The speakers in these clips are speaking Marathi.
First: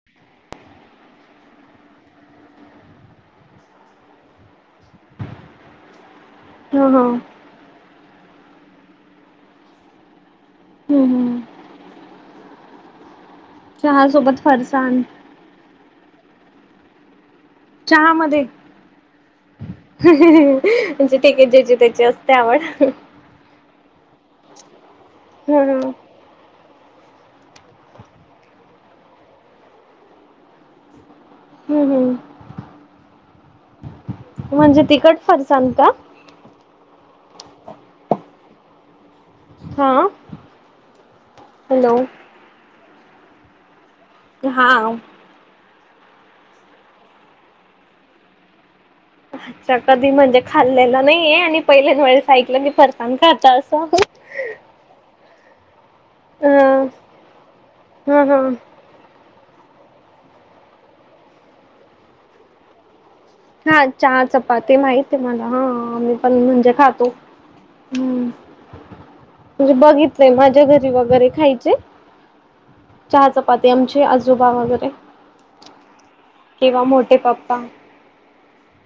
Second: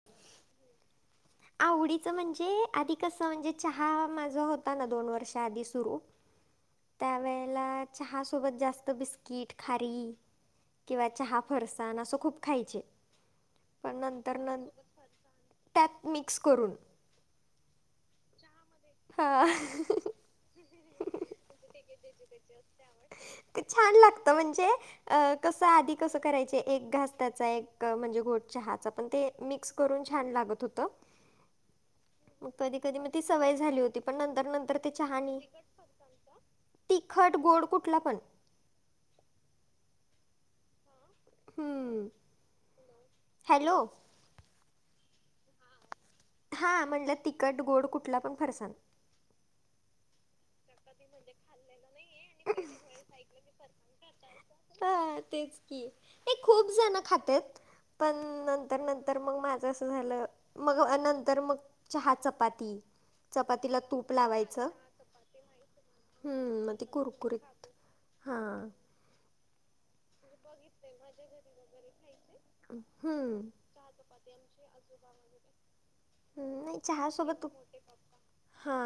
[inaudible] आवडीचं म्हणजे आधी कसं म्हणजे चहा माझा होता ना दोन वर्ष आधी सुरू. ह ह हम्म त्यावेेळेला चहा सोबत जास्त बिस्किट खारी. किंवा चहा हम्म फरसाणा असं खूप खायचे पण चहा नंतर सोबत न. फरसाण त्यांत मिक्स करून. चहा मध्ये हा म्हणजे ठिके आहे ज्याची त्याची असते आवड. ते छान लागत म्हणजे अ ह कसं हम्म आधी कसं करायच. ते एक घास त्याचा एक म्हणजे गोड चहाचा पण ते मिक्स करून छान लागत होतं. [inaudible] हम्म हम्म. मग कधी कधी मग ती सवय झाली होती. पण नंतर नंतर म्हणजे ते तिखट चहानी. फरसाण का तिखंट गोड कुठला पण. हा हॅलो हम्म हॅलो हा हा म्हणलं तिखट गोड कुठला पण फरसाना अच्छा कधी म्हणजे खाल्लेला नईये आणि पहिलेच म्हणजे साइटल मी फरसाना खात असं. हा तेच की हे खूप अ जण खातेत. पण हा हा नंतर नंतर- तर मग माझं अस झालं. मग नंतर मग चहा चपाती. चपातीला हा तूप चहा लावायचं. चपाती माहित आहे मला हा मी पण हम्म म्हणजे मग ते खातो कुरकुरीत- हम्म ह म्हणजे बघितलंय माझ्या घरी वगैरे खायचे चहा हम्म चपा - ते आमचे आजोबा वगैरे. हम् नइ किंवा चहा मोठे सोबत तूप पप्पा हा.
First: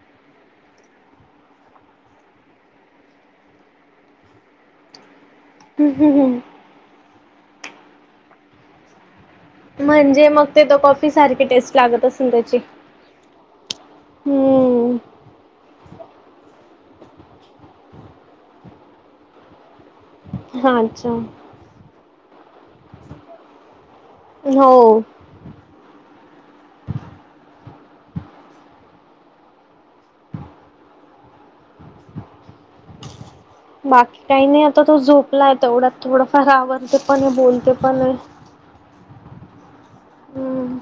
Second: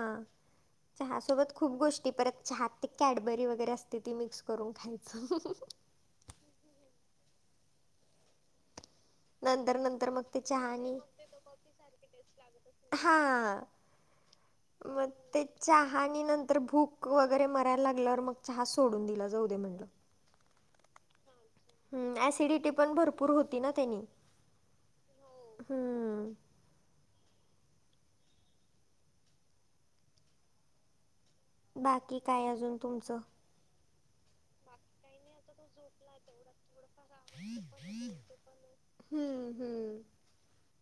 चहा सोबत खूप गोष्टी परत चहात ते कॅडबरी वगैरे असते ती मिक्स करून खायचं. ह नंतर नंतर म्हणजे मग ते चहा त आणि कॉफी सारखी टेस्ट लागत असल त्याची. हा हम्म मग ते चहा आणि नंतर भूक वगैरे मरायला लागल्यावर मग चहा सोडून दिला जाऊ दे म्हणलं. हा अच्छा. हम ऍसिडिटी पण भरपूर होती ना त्यांनी. हो हो हम्म बाकी काय अजून तुमचं? बाकी काय नई आता तो झोपलाय तेवढ्यात थोडंफार आवरते पण बोलते पण हाय हम्म हम्म हम्म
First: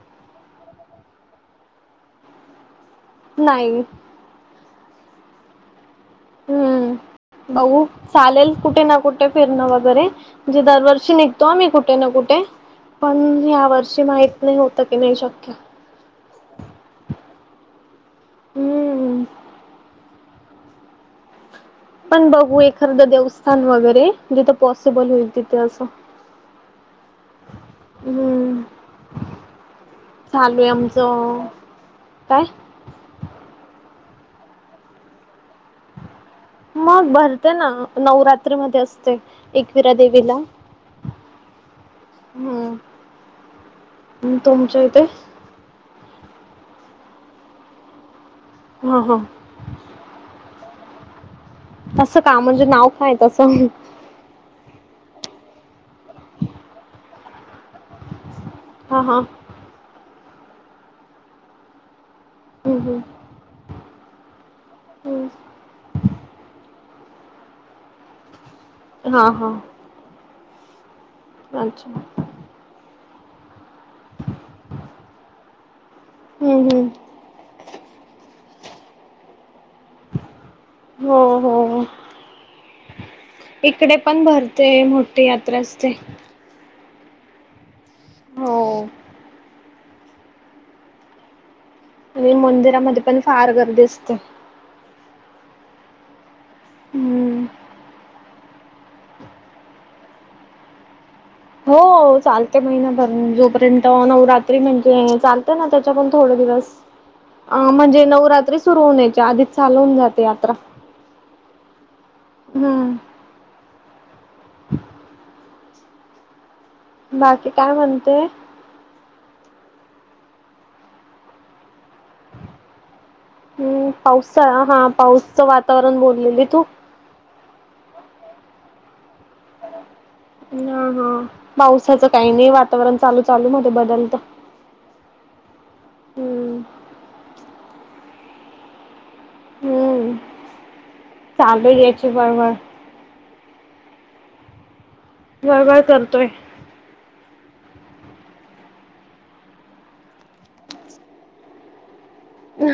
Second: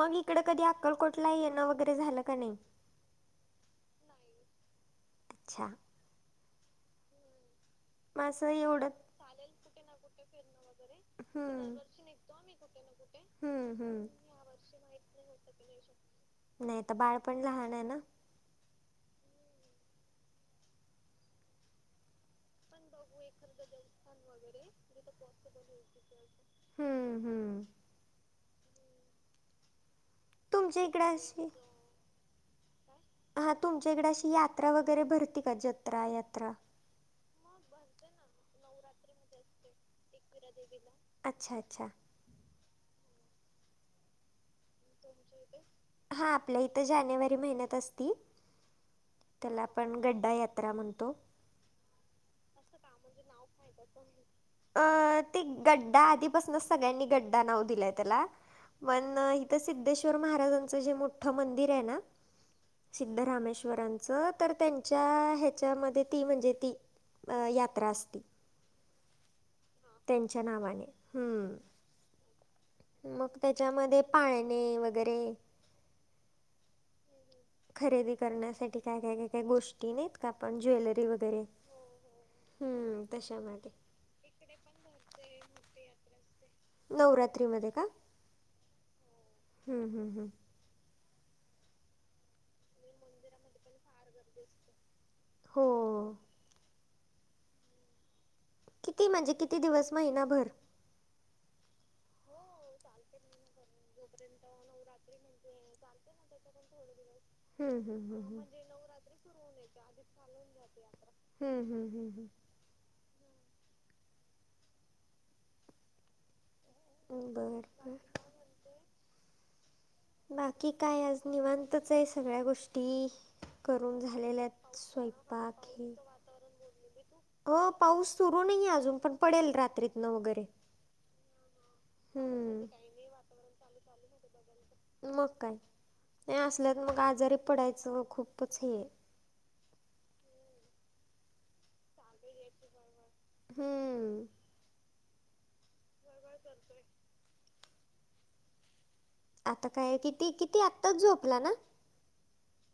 मग इकडं कधी अक्कलकोटला येणं वगैरे झालं का नई? नाई अच्छा. हम्म बघु. मग असं चालेल कुठे एवढं ना कुठे फिरणं वगैरे म्हणजे दरवर्षी निघतो आम्ही हम्म कुठे ना कुठे. पण ह्या हम्म वर्षी हम्म. माहित नई होतं की नाही शक्य. नाही तर बाळ पण लहान आहे ना, हम्म, पण बघू एखाद देवस्थान वगैरे, जिथं पॉसिबल होईल तिथे अस. हम्म हम्म, चालू आहे. तुमच्या इकडे आमचं अशी काय? हा, तुमच्या इकडे अशी यात्रा वगैरे भरती का जत्रा- यात्रा. मग भरते ना, नवरात्री मध्ये असते. एकविरा देवीला. अच्छा अच्छा, हम्म, तुमच्या इथे? हा, आपल्या इथं जानेवारी महिन्यात असती. हो हो, त्याला आपण गड्डा यात्रा म्हणतो. तस का म्हणजे नाव काय तस अ, ते गड्डा आधी पासून सगळ्यांनी गड्डा नाव दिलंय. त्याला हा पण हा इथे सिद्धेश्वर महाराजाचं जे मोठ मंदिर आहे ना, हम्म सिद्धरामेश्वरांचं. तर त्यांच्या हम्म ह्याच्यामध्ये ती म्हणजे ती यात्रा असती. हा हा, त्याच्या नावाने हम, अच्छा मग त्याच्यामध्ये पाळणे वगैरे, हम्म हम्म, खरेदी करण्यासाठी काय- काय -काय, गोष्टी ते नाही का आपण ज्वेलरी हो वगैरे. हो हम्म, तशामध्ये इकडे पण भरते, मोठी यात्रा असते. नवरात्रीमध्ये का? हो हम हम हम्म, आणि मंदिरामध्ये पण फार गर्दी असते. हो, हम्म, किती म्हणजे किती दिवस महिनाभर. हो, चालते. महिनाभर जोपर्यंत नवरात्री म्हणजे चालते. ना, अजून थोड दिवस. अ, हम्म म्हणजे हम्म हम्म नवरात्री सुरु होण्याच्या आधीच चालू होऊन जाते यात्रा. हम्म हम्म हम्म हम, हा, हम्म बर बाकी काय बर म्हणतोय. बाकी काय आज निवांतच आहे. सगळ्या गोष्टी. हम्म करून पाऊसचा झालेल्या हा पाऊसचं स्वयंपाक हे, वातावरण बोललेली तू. हो पाऊस सुरू नाहीे. अजून पण पडेल रात्रीत. हा हा, पावसाचं काही नाही. हम्म वातावरण चालू चालू मध्ये बदलत. मग काय नाही. हम्म असल्यात मग आजारी पडायचं खूपच हे हम्म चालू याची बडबड हम्म, घर भर करतोय. आता काय? किती किती आत्ताच झोपला ना,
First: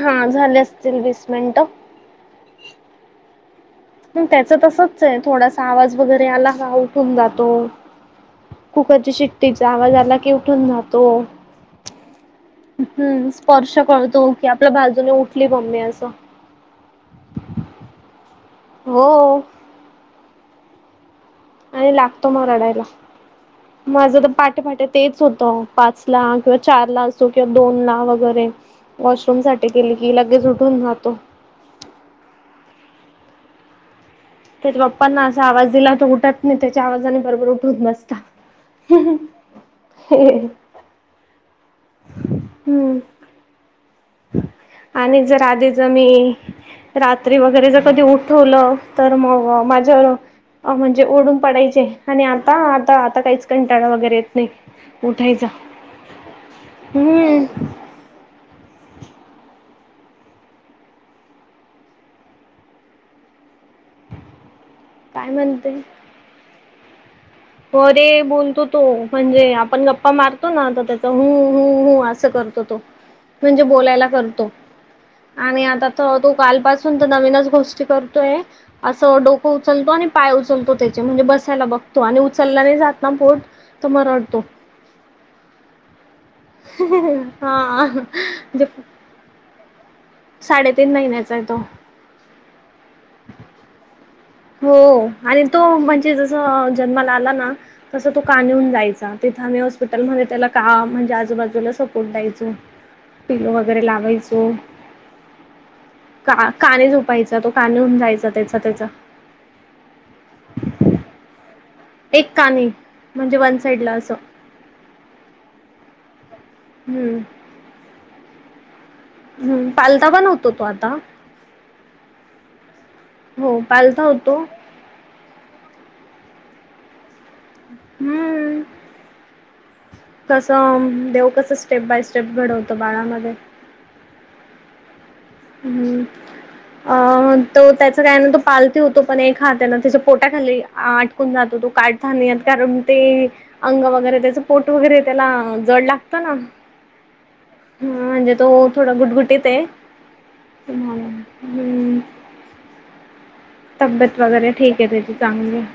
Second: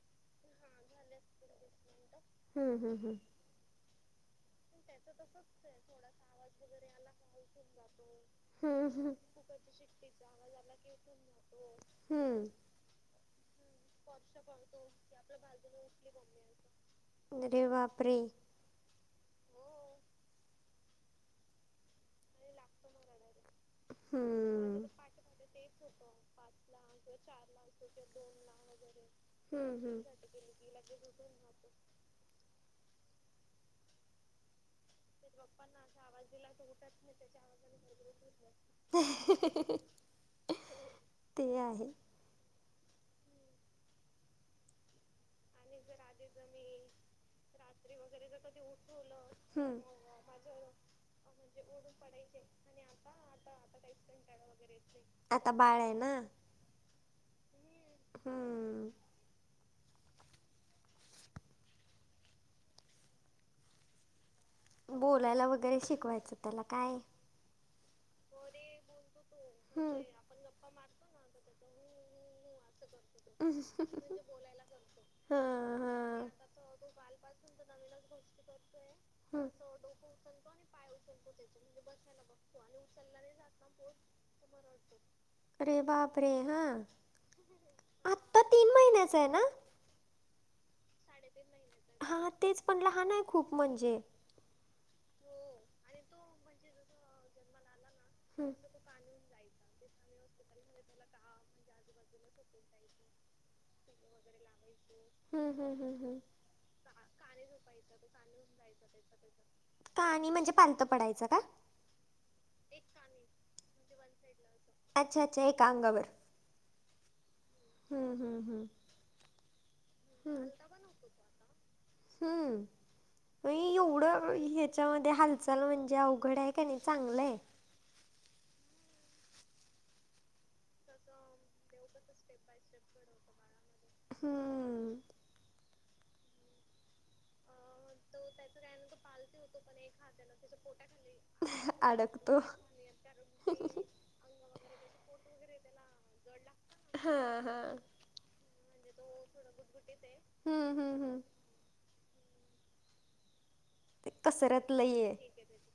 हा झाले असतील वीस मिनट. हम्म हम हम, त्याच तसच आय थोडासा आवाज वगैरे आला का उठून जातो. हम्म कुकरची हम्म शिट्टीचा आवाज आला की उठून जातो. हम्म हम्म स्पर्श कळतो की आपल्या बाजूने उठली मम्मी असं. अरे बापरे. हो. आणि लागतो म रडायला. [inaudible] माझं तर पाटेपाटे हम्म. तेच होतं पाच ला किंवा चार ला असो किंवा दोन ला वगैरे वॉशरूम साठी हम्म, गेली हम्म. की लगेच उठून राहातो. त्याचे पप्पा ना असा आवाज दिला तो उठत नाय त्याच्या आवाजाने बरोबर उठून बसता. [unintelligible] [unintelligible] ते आहे. हम्म. आणि जर आधीज मी रात्री वगैरे जर कधी उठवलं तर मग हम्म. माझ्यावर अ म्हणजे ओढून पडायचे आणि आता आता आता काहीच कंटाळा वगैरे येत नाय. उठाय आता बाळ ए ना. हम्म. हम्म. काय बोलायला म्हणते वगैरे शिकवायचं त्याला काय. अरे बोलतो तो म्हणजे आपण हम्म. गप्पा मारतो ना तर त्याच हम् हम् अस करतो तो म्हणजे बोलायला करतो. हा आणि आता तर हा. तो कालपासून तर नवीनच गोष्टी करतोय. असं हम्म. डोकं उचलतो आणि पाय उचलतो त्याचे म्हणजे बसायला बघतो आणि चललं जात नाय ना पोट तर म रडतो. अरे बाप हा जे असय ना? साडेतीन महिन्याचा आय तो. हा तेच पण लहान आय खूप म्हणजे. हो आणि हम्म. तो म्हणजे जस जन्माला आला ना तस तो कानवून जायचा. तिथं आम्ही हॉस्पिटलमध्ये त्याला काम म्हणजे आजूबाजूला सपोर्ट द्यायचो. पिलो वगैरे लावायचो. हम्म हम् हम् हम्. का -काने झोपायचं तो काने होऊन जायचा त्याचा त्याचा. कानी म्हणजे पालता पडायचं का? एक कानी म्हणजे वन साईड ला असं. अच्छा अच्छा एक अंगावर. हम्म. हम्म हम् हम्. हम्म, पालता पण होतो तो आत्ता? हम्म, अ हो पालता एवढं होतो हे चौदे हालचाल म्हणजे अवघड आहे का नाही चांगलंय. हम्म, तसंम देव कसं स्टेप बाय स्टेप घडवतो बाळामध्ये हम, हम्, अ तो त्याच असं काही नाही तो पालथी होतो पण एक हातना त्याच्या पोटाखाली आटकून जातो तो काढता नाही येत अडकतो कारण ते अंग वगैरे त्याच पोट वगैरे त्याला जड लागतं ना, हा हा, हा म्हणजे तो थोडा गुटगुटीत आहे. हम्म, ते तब्येत वगैरे कसरत ठीक आहे लई त्याची चांगली आहे.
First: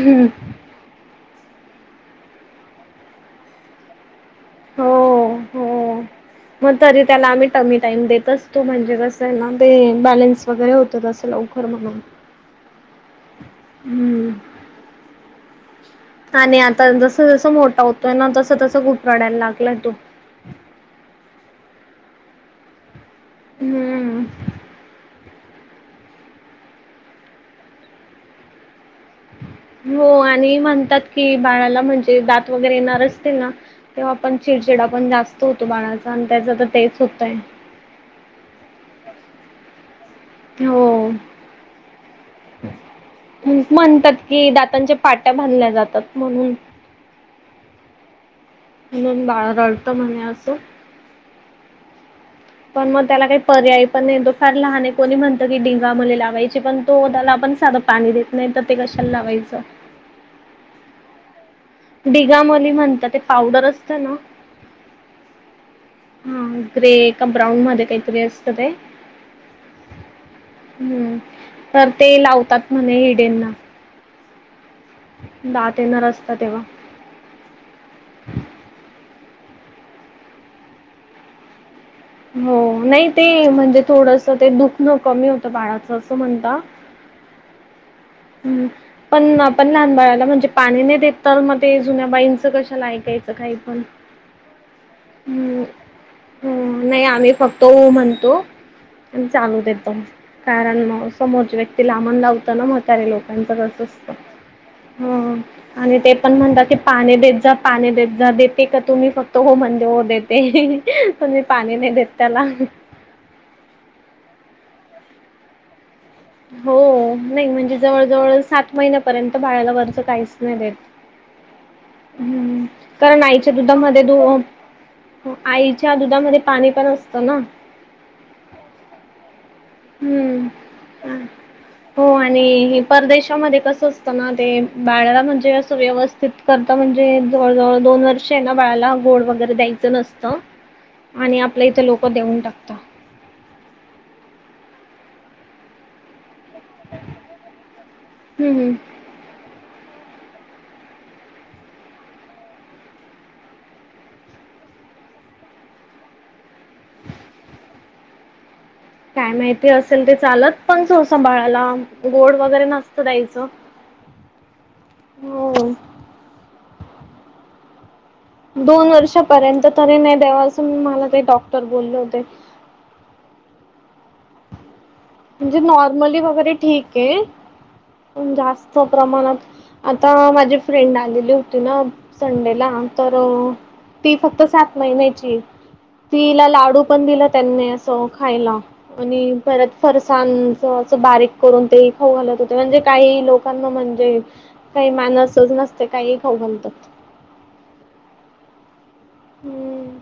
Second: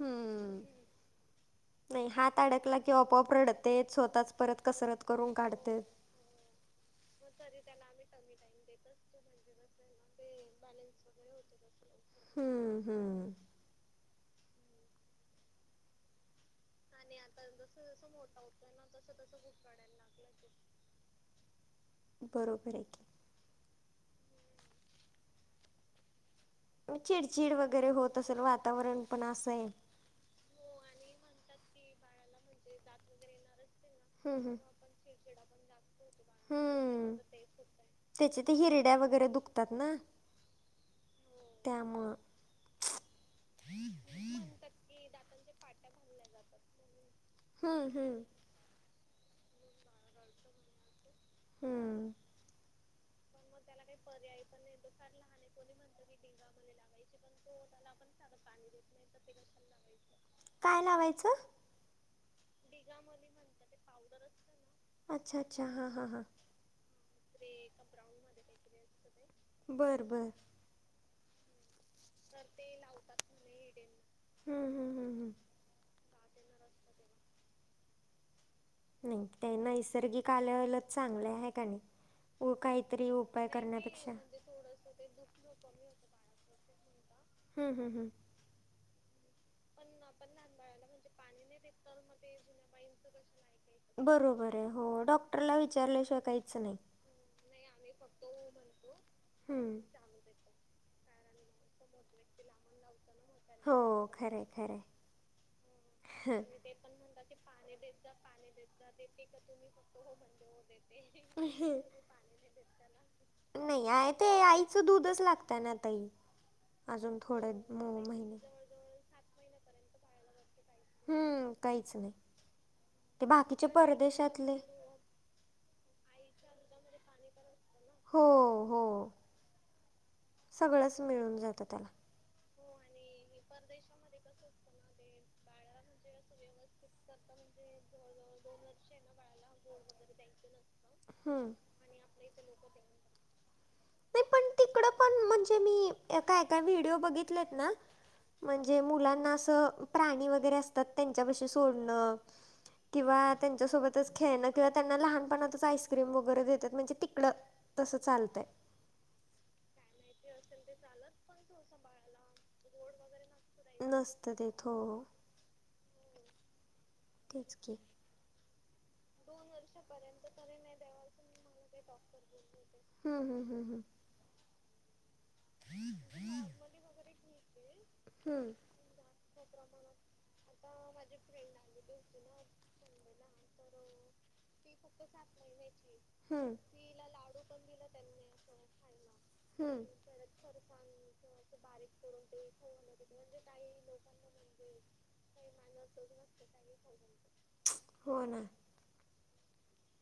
हम्म नाही हात अडकला कि अपोआप रडते स्वतःच परत हो कसरत करून हो काढते मग तरी त्याला आम्ही टमी टाईम देतस तो म्हणजे कसं आहे ना ते बॅलेन्स वगैरे होत तसं लवकर म्हणून हम्म हम्म, हम्म, आणि आता जस जसं मोठा होतोय ना तस तसं खुप रडायला लागलंय तो. बरोबर आहे की. हम्म, चिडचिड वगैरे होत असल वातावरण पण असं आहे. हो आणि म्हणतात की बाळाला म्हणजे दात वगैरे येणार असतील ना तेव्हा आपण हम्म हम्म चिडचिडा पण जास्त होतो बाळाचा आणि त्याच तर तेच हम्म. होतंय. त्याचे ते हिरड्या वगैरे दुखतात ना हो. त्यामुळं म्हणतात की दातांच्या पाट्या भधल्या जातात म्हणून ह हम, म्हणून बाळ रडतो म्हणे असं हम्म, पण मग त्याला काही पर्याय पण नाहीे तो फार लहान कोणी म्हणत की डिगा मले लावायची पण तो ओठाला पण साधं पाणी देत नाही तर ते कशाला लावायचं. काय लावायचं. डिगामली म्हणतात ते पावडर असतं ना अच्छा अच्छा हां हां हां हा ग्रे का ब्राऊन मध्ये काहीतरी असतं ते बरं बरं, हम्म, तर ते लावतात म्हणे हिडेंना. हम् हम हम हम्, दात येणार असतं तेव्हा नाही ते नैसर्गिक आल्यावलच चांगले आहे आहे का नाही. व हो नाही काहीतरी ते उपाय म्हणजे करण्यापेक्षा थोडस ते दुखन कमी होतं बाळाचं असं म्हणता. हम् हम हं, हम्म, पणंप पण लहान बाळाला म्हणजे पाणी नाही देत तर मग ते जुन्या बाईचं कशाला ऐकायचं काही पण बरोबर आहे. हो डॉक्टरला हम्म. विचारल्याशिवाय काहीच नाही. हम्म नाही आम्ही फक्त तो म्हंतो आणि चालू हम्म. देत, कारण समोरच्या व्यक्ती लांबण लावतं ना, म्हतारे लोक त्यांचं हो कसं असतं. खरंय खरंय हम्म आणि ते पण म्हणतात की पाणी देत जा, पाणी देत जा. देते का तुम्ही? फक्त हो म्हणल्यावर देते ते. कोणी पाणी नाही देत त्याला. नाही आहे ते. आईचं दूधच लागत ना ताई. हो. अजून नाही थोडे म्हणजे मो जवळ महिने जवळ सात महिन्यापर्यंत बाळाला वरच काहीच नाही देत. हम्म काहीच नाही [inaudible] हम्म. कारण ते आईच्या बाकीचे दुधामध्ये दो परदेशातले हो. आईच्या दुधामध्ये पाणी पण असतं ना. हो हो. हम्म. सगळंच मिळून जातं त्याला [inaudible] हो आणि हे परदेशामध्ये कस असतं ना, ते बाळला म्हणजे असं व्यवस्थित करता म्हणजे जवळ जवळ दोन वर्ष वर्षे ना बाळाला गोड वगैरे द्यायचं नसतं. [inaudible] आणि आपल्या इथं लोक देऊन टाकतात. नाही पण तिकडं, पण म्हणजे मी एका एका व्हिडिओ बघितलेत ना, हम्म हम्म म्हणजे मुलांना असं प्राणी वगैरे असतात, त्यांच्यापाशी सोडणं किंवा त्यांच्यासोबतच खेळणं किंवा त्यांना लहानपणातच आईस्क्रीम वगैरे देत तात. म्हणजे तिकडं तसं चालतंय. काय माहिती असेल ते चालत. पण सोसा बाळाला गोड वगैरे नसत द्यायचं. नसतं देत हो [inaudible] हो. तेच की. दोन वर्षापर्यंत तरी नाही देवा, असं मला ते डॉक्टर बोलले होते. हम् हम हम हं. म्हणजे नॉर्मली वगैरे ठीके. हम्म जास्त प्रमाणात. आता माझी फ्रेंड आलेली होते ना संडेला. तर ती फक्त सात महिन्याची तिला हम्म लाडू पण दिला त्यांनी असं खायला. आणि परत हम्म हम्म. फरसाण च असं बारीक करून ते खाऊ घालत होते. म्हणजे काही लोकांना म्हणजे काही मॅनर्स च नसते. काहीही खाऊ घालतात. [inaudible] हो ना. हम्म.